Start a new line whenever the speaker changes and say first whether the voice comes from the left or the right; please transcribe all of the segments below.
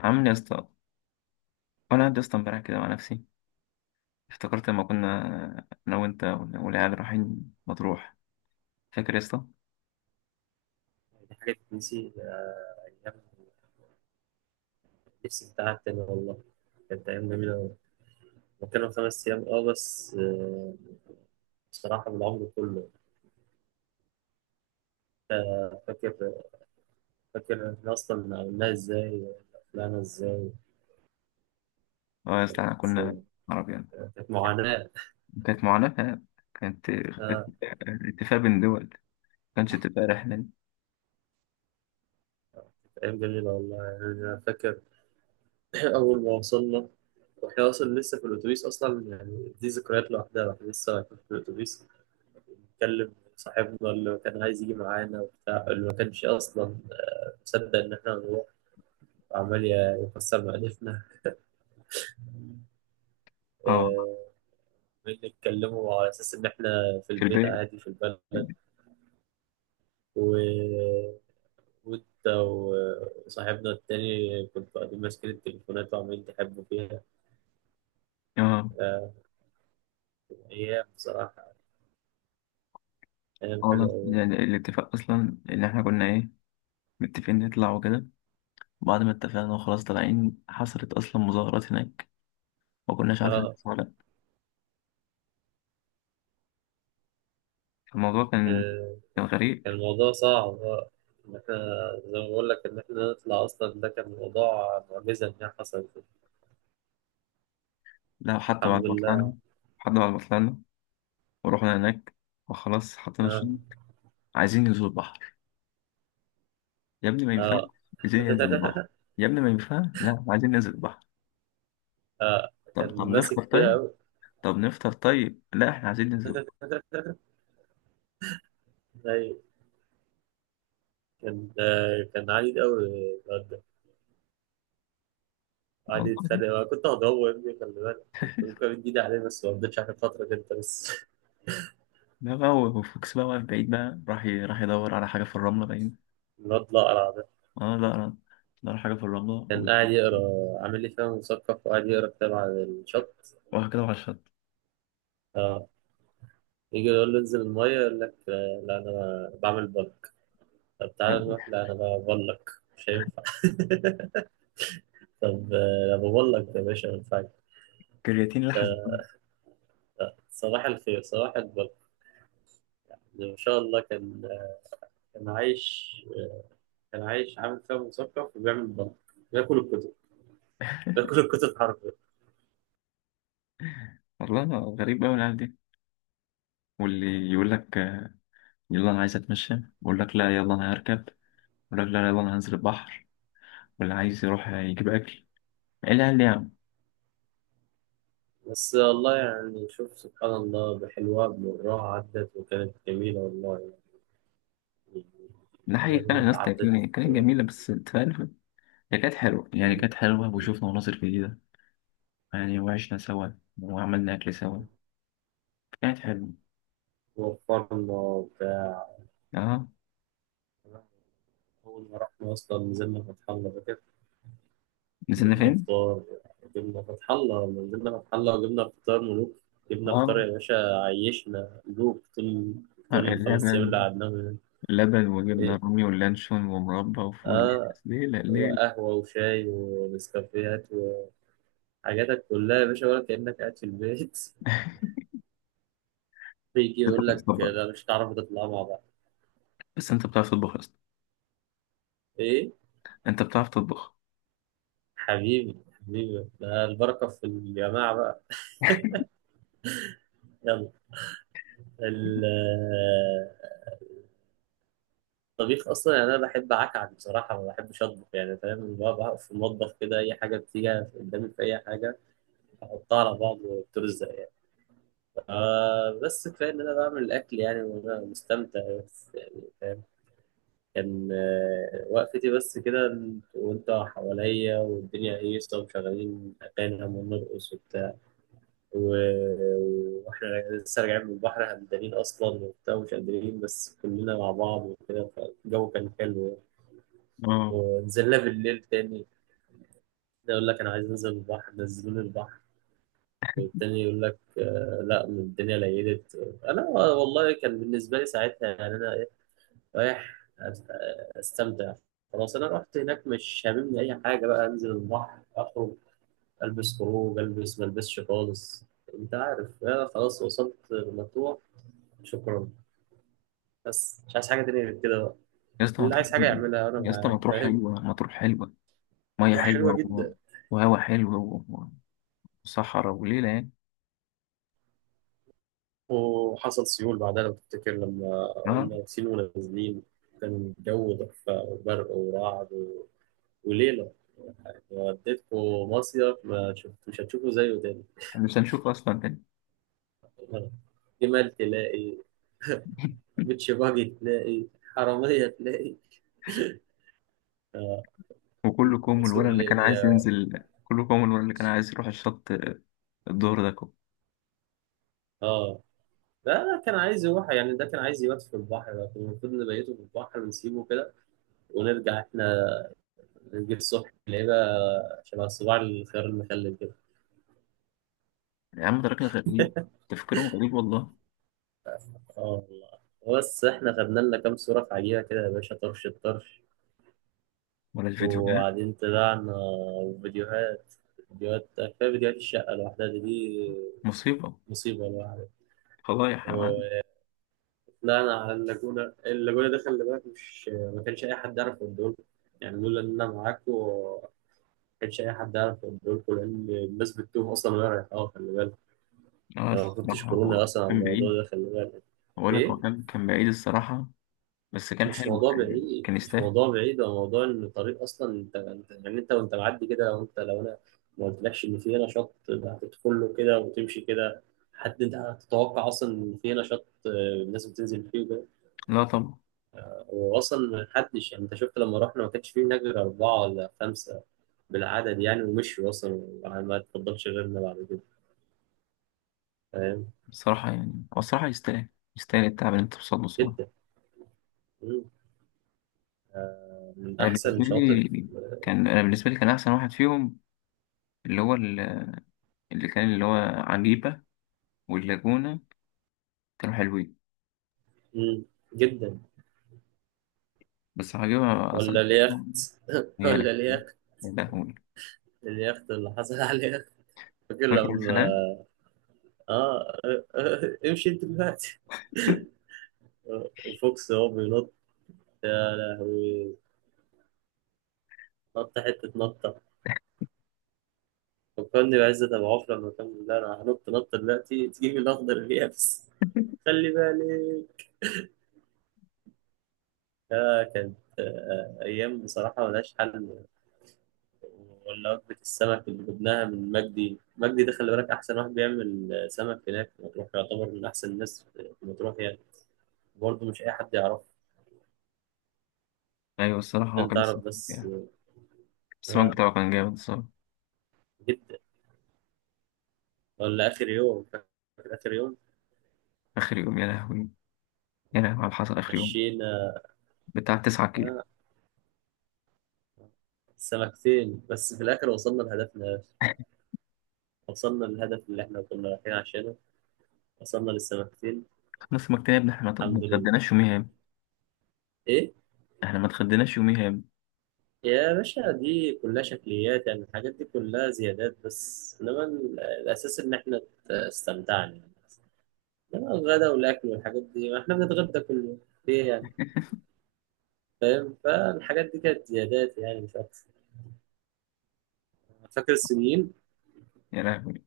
left: عامل يا اسطى. وانا قاعد يا اسطى امبارح كده مع نفسي افتكرت لما كنا انا وانت والعيال رايحين مطروح. فاكر يا اسطى؟
right: دي حاجة تتنسي؟ أيام نفسي بتاعها تاني، والله. كانت أيام جميلة أوي. هو كانوا 5 أيام بس، بصراحة بالعمر كله. آه، فاكر فاكر إحنا أصلا عملناها إزاي، طلعنا إزاي
left: اه يا اسطى احنا
right: بس،
left: كنا عربيان.
right: كانت معاناة.
left: كانت معاناة. كانت
right: آه.
left: اتفاق بين دول، ما كانش اتفاق رحلة.
right: كانت أيام جميلة، والله يعني. أنا فاكر. أول ما وصلنا وإحنا أصلا لسه في الأتوبيس، أصلا يعني دي ذكريات لوحدها. إحنا لسه رايحين في الأتوبيس، بنتكلم صاحبنا اللي كان عايز يجي معانا وبتاع، اللي ما كانش أصلا تصدق إن إحنا نروح. عمال يكسر مألفنا.
left: اه
right: آه، عمال نتكلموا على أساس إن إحنا في
left: في
right: البيت
left: البيت.
right: عادي في البلد، و... وأنت وصاحبنا التاني كنت قاعدين ماسكين التليفونات وعمالين تحبوا فيها.
left: اه.
right: آه، أيام بصراحة، أيام
left: اه والله
right: حلوة أوي.
left: يعني الاتفاق اصلا ان احنا كنا ايه، متفقين نطلع وكده. بعد ما اتفقنا وخلاص طالعين حصلت اصلا مظاهرات هناك، ما كناش عارفين
right: آه.
left: نطلع ولا لأ. فالموضوع كان
right: آه،
left: كان غريب.
right: كان الموضوع صعب، إن إحنا زي ما بقول لك إن إحنا نطلع أصلا، ده كان موضوع معجزة إن هي حصلت.
left: لا حتى
right: الحمد
left: بعد ما طلعنا،
right: لله.
left: حتى بعد ما طلعنا ورحنا هناك وخلاص حطينا الشنط،
right: آه.
left: عايزين ننزل البحر. يا ابني ما ينفعش.
right: آه.
left: عايزين ننزل البحر. يا ابني ما ينفعش، لا عايزين ننزل البحر.
right: آه،
left: طب طب
right: كان
left: نفطر
right: ماسك فيها
left: طيب.
right: أوي.
left: طب نفطر طيب، لا احنا عايزين ننزل البحر.
right: أيوة. كان كان عنيد قوي، الواد ده. قعد
left: والله
right: يتخانق. أنا كنت هضربه يا ابني، خلي بالك، كنت ممكن أمد إيدي عليه، بس ما قضيتش عشان خاطرك أنت بس.
left: ده بقى هو فوكس بقى واقف بعيد بقى، راح راح يدور على حاجة في الرملة باين.
right: الواد الأقرع ده
left: اه، لا لا، دور على حاجة في الرملة
right: كان قاعد يقرا، عامل لي فيها مثقف وقاعد يقرا كتاب على الشط.
left: وراح كده على الشط.
right: اه. يجي يقول له انزل المية، يقول لك لا أنا بعمل بلك. طب تعالى نروح، لا أنا ببلك. مش هينفع. طب أنا ببلك يا باشا، ما ينفعش.
left: كرياتين لحس
right: آه،
left: الدم.
right: صباح الخير، صباح البلك. ما شاء الله. كان كان عايش كان عايش عامل فيها مثقف وبيعمل مغامرة. بياكل الكتب. بياكل الكتب حرفيا.
left: والله غريب أوي العيال دي. واللي يقول لك يلا أنا عايز أتمشى، يقول لك لا يلا أنا هركب الراجل، لا يلا انا هنزل البحر. واللي عايز يروح يجيب اكل، لا لا.
right: بس والله يعني، شوف سبحان الله، بحلوها بمرها عدت وكانت جميلة، والله يعني.
left: ده
right: الأيام
left: حقيقي كان
right: اللي
left: الناس
right: عدت.
left: تاكلني، كانت جميله بس انت فاهم. هي كانت حلوه يعني، كانت حلوه وشفنا مناظر جديده يعني، وعشنا سوا وعملنا اكل سوا. كانت حلوه.
right: وفرنا وبتاع.
left: اه
right: أول ما رحنا أصلا نزلنا فتح الله، فاكر؟
left: نزلنا
right: جبنا
left: فين؟
right: فطار. جبنا فتح الله، نزلنا فتح الله وجبنا فطار ملوك. جبنا فطار
left: اه.
right: يا باشا. عيشنا ملوك، طول،
left: آه،
right: طول الخمس أيام اللي
left: اللبن.
right: قعدناهم هناك.
left: اللبن وجبنا
right: إيه.
left: رومي واللانشون ومربى وفول
right: آه.
left: ليلة ليلة.
right: وقهوة وشاي ونسكافيهات وحاجاتك كلها يا باشا، ولا كأنك قاعد في البيت. بيجي
left: انت
right: يقول لك
left: بتطبخ بقى.
right: لا، مش هتعرفوا تطلعوا مع بعض.
left: بس انت بتعرف تطبخ يا اسطى؟
right: إيه.
left: انت بتعرف تطبخ؟
right: حبيبي، حبيبي، ده البركة في الجماعة بقى. يلا. ال- الطبيخ أصلا، يعني أنا بحب أعكعك بصراحة، ما بحبش أطبخ يعني، فاهم بقى. بقف في المطبخ كده، أي حاجة بتيجي قدامي في أي حاجة أحطها على بعض وبترزق يعني. آه. بس كفاية إن أنا بعمل الأكل يعني، وأنا مستمتع بس يعني. كان وقفتي بس كده، وانت حواليا، والدنيا هيصة، ومشغلين أغاني ونرقص وبتاع. وإحنا لسه راجعين من البحر، همدانين أصلا وبتاع ومش قادرين، بس كلنا مع بعض وكده، فالجو كان حلو يعني.
left: اه
right: ونزلنا بالليل تاني. ده يقول لك أنا عايز أنزل البحر، نزلوني البحر. والتاني يقول لك لا، الدنيا ليلت. أنا والله كان بالنسبة لي ساعتها يعني، أنا رايح استمتع. خلاص، انا رحت هناك، مش هاممني اي حاجه بقى. انزل البحر، اخرج، البس خروج، البس، ما البسش خالص. انت عارف انا خلاص وصلت مطروح، شكرا. بس مش عايز حاجه تانية غير كده بقى.
left: يا اسطى ما
right: اللي
left: تروح.
right: عايز حاجه يعملها، انا
left: يا اسطى ما
right: معاه،
left: تروح
right: فاهم.
left: حلوه، ما تروح حلوه. مية
right: حلوه
left: حلوة و،
right: جدا.
left: وهوا حلو و، وصحراء وليلة يعني.
right: وحصل سيول بعدها، لو تفتكر، لما
left: اه
right: قلنا واقفين ونازلين. كان الجو تحفه، وبرق ورعد وليله. وديتكم مصيف ما شفت، مش هتشوفوا زيه تاني.
left: احنا مش هنشوف أصلا تاني.
right: جمال تلاقي، بيتش باجي تلاقي، حرامية تلاقي. اه.
left: وكله كوم
right: سوق
left: الولد اللي كان عايز
right: الليبيا.
left: ينزل، كله كوم الولد اللي كان عايز يروح الشط، الظهر ده كوم.
right: اه. لا لا، كان عايز يروح يعني، ده كان عايز يبات في البحر، لكن المفروض نبيته في البحر ونسيبه كده، ونرجع احنا، نجيب الصبح نلاقيه بقى شبه صباع الخيار المخلل كده.
left: يا عم ده راجل غريب، تفكيرهم غريب والله.
right: اه والله. بس احنا خدنا لنا كام صورة في عجيبة كده يا باشا، طرش الطرش.
left: ولا الفيديو ده
right: وبعدين طلعنا. وفيديوهات. فيديوهات كفاية، فيديوهات الشقة لوحدها دي
left: مصيبة،
right: مصيبة لوحدها.
left: فضايح يا معلم.
right: لا، انا على اللاجونه. اللاجونه ده خلي بالك، مش ما كانش اي حد يعرف الدول. يعني لولا ان انا معاكم ما كانش اي حد يعرف الدول، لان الناس بتتوه اصلا وهي رايحه. اه، خلي بالك.
left: اه
right: انا ما كنتش
left: الصراحة هو
right: كورونا اصلا على
left: كان
right: الموضوع
left: بعيد،
right: ده، خلي بالك.
left: بقول لك
right: ايه.
left: هو كان كان بعيد الصراحة، بس كان
right: مش
left: حلو،
right: موضوع
left: كان
right: بعيد،
left: كان
right: مش
left: يستاهل.
right: موضوع بعيد، هو موضوع ان الطريق اصلا، يعني انت وانت معدي كده، لو انت، لو انا ما قلتلكش ان في هنا شط، ده هتدخل له كده وتمشي كده. حد انت هتتوقع اصلا ان في هنا شط؟ الناس بتنزل فيه.
left: لا طبعا.
right: واصلا ما حدش، يعني انت شفت لما رحنا، ما كانش فيه هناك غير اربعه ولا خمسه بالعدد يعني. ومشوا اصلا، وما تفضلش غيرنا بعد كده، فاهم.
left: الصراحة يعني هو الصراحة يستاهل، يستاهل التعب اللي انت بتوصله.
right: جدا. مم. من
left: انا
right: احسن
left: بالنسبه
right: شاطئ.
left: لي كان، انا بالنسبه لي كان احسن واحد فيهم، اللي هو ال- اللي كان اللي هو عجيبه واللاجونه، كانوا حلوين.
right: مم. جدا.
left: بس عجيبه
right: ولا
left: اصلا.
right: اليخت.
left: يا
right: ولا
left: لهوي
right: اليخت.
left: يا لهوي،
right: اليخت اللي حصل عليه، فاكر
left: فاكر
right: لما؟
left: الخناقه؟
right: اه. امشي انت دلوقتي، وفوكس هو بينط. يا لهوي. نط حته نط. فكرني بعزت أبو عوف لما كان بيقول أنا هنط نط دلوقتي، تجيب الأخضر اليابس. خلي بالك. آه، كانت، آه، أيام بصراحة ملهاش حل. ولا وجبة السمك اللي جبناها من مجدي. مجدي ده خلي بالك أحسن واحد بيعمل سمك هناك في مطروح، يعتبر من أحسن الناس في مطروح يعني. برضه مش أي حد يعرفه.
left: ايوه الصراحه هو
right: أنت
left: كان
right: تعرف
left: السمك
right: بس.
left: يعني، السمك
right: آه.
left: بتاعه كان جامد الصراحه.
right: جدا. ولا آخر يوم، فاكر؟ آخر يوم.
left: اخر يوم، يا لهوي يا لهوي على اللي حصل اخر يوم،
right: مشينا.
left: بتاع 9 كيلو.
right: آه. سمكتين بس في الآخر، وصلنا لهدفنا. وصلنا للهدف اللي إحنا كنا رايحين عشانه. وصلنا للسمكتين.
left: خلص السمك تاني يا ابني، احنا ما
right: الحمد لله.
left: اتغديناش يوميها يا ابني.
right: ايه.
left: احنا ما اتغديناش يوميها يا ابني.
right: يا باشا، دي كلها شكليات يعني، الحاجات دي كلها زيادات، بس انما الاساس ان احنا استمتعنا يعني. انما الغدا والاكل والحاجات دي، ما احنا بنتغدى كل يوم ليه يعني. فاهم. فالحاجات دي كانت زيادات يعني، مش اكتر. فاكر الصينيين؟
left: يا لهوي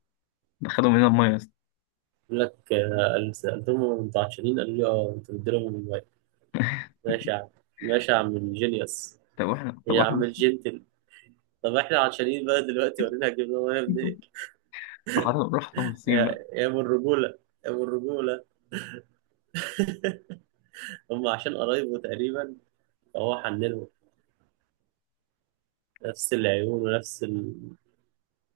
left: ده خدوا مننا الميه يا اسطى.
right: يقول لك سالتهم هم متعشرين، قالوا لي اه. انتوا بتديلهم الموبايل؟ ماشي يا عم. ماشي يا عم الجينيوس.
left: طب واحنا، طب
right: يا عم
left: واحنا.
right: الجنتل. طب احنا عطشانين بقى دلوقتي، ورينا هتجيب لهم إيه يا ابني.
left: راح راح الصين بقى.
right: يا ابو الرجوله، يا ابو الرجوله. هم عشان قرايبه تقريبا، فهو حنلهم نفس العيون ونفس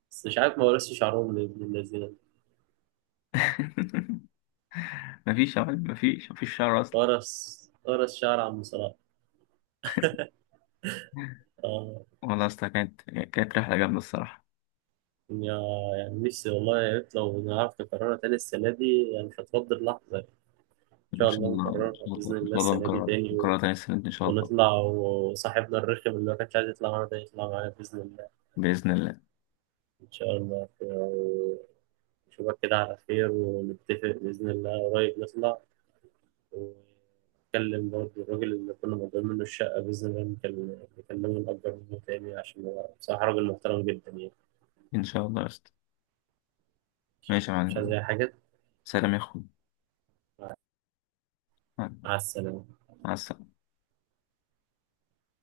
right: بس مش عارف ما ورثش شعرهم لابن الذين.
left: مفيش يا معلم، مفيش مفيش شهر أصلا.
right: ورث. ورث شعر عم صلاح. اه.
left: والله أصلا كانت كانت رحلة جامدة الصراحة.
right: يا يعني نفسي والله، يا ريت لو نعرف نكررها تاني السنة دي يعني، مش هتفضل لحظة. إن
left: إن
right: شاء
left: شاء
right: الله
left: الله إن
right: نكررها
left: شاء
right: بإذن
left: الله إن
right: الله
left: شاء الله
right: السنة دي
left: نكرر،
right: تاني،
left: نكررها تاني السنة دي إن شاء الله.
right: ونطلع، وصاحبنا الرخم اللي ما كانش عايز يطلع معانا ده، يطلع معانا بإذن الله.
left: بإذن الله.
right: إن شاء الله. أشوفك كده على خير، ونتفق بإذن الله قريب نطلع، ونتكلم برضه الراجل اللي كنا مضيين منه الشقة، بإذن الله نكلمه، نقدر منه تاني، عشان هو بصراحة راجل محترم جدا يعني.
left: إن شاء الله يا أسطى. ماشي يا
right: مش عايز
left: معلم.
right: أي حاجة.
left: سلام يا أخوي.
right: مع.
left: مع.
right: مع السلامة.
left: مع السلامة.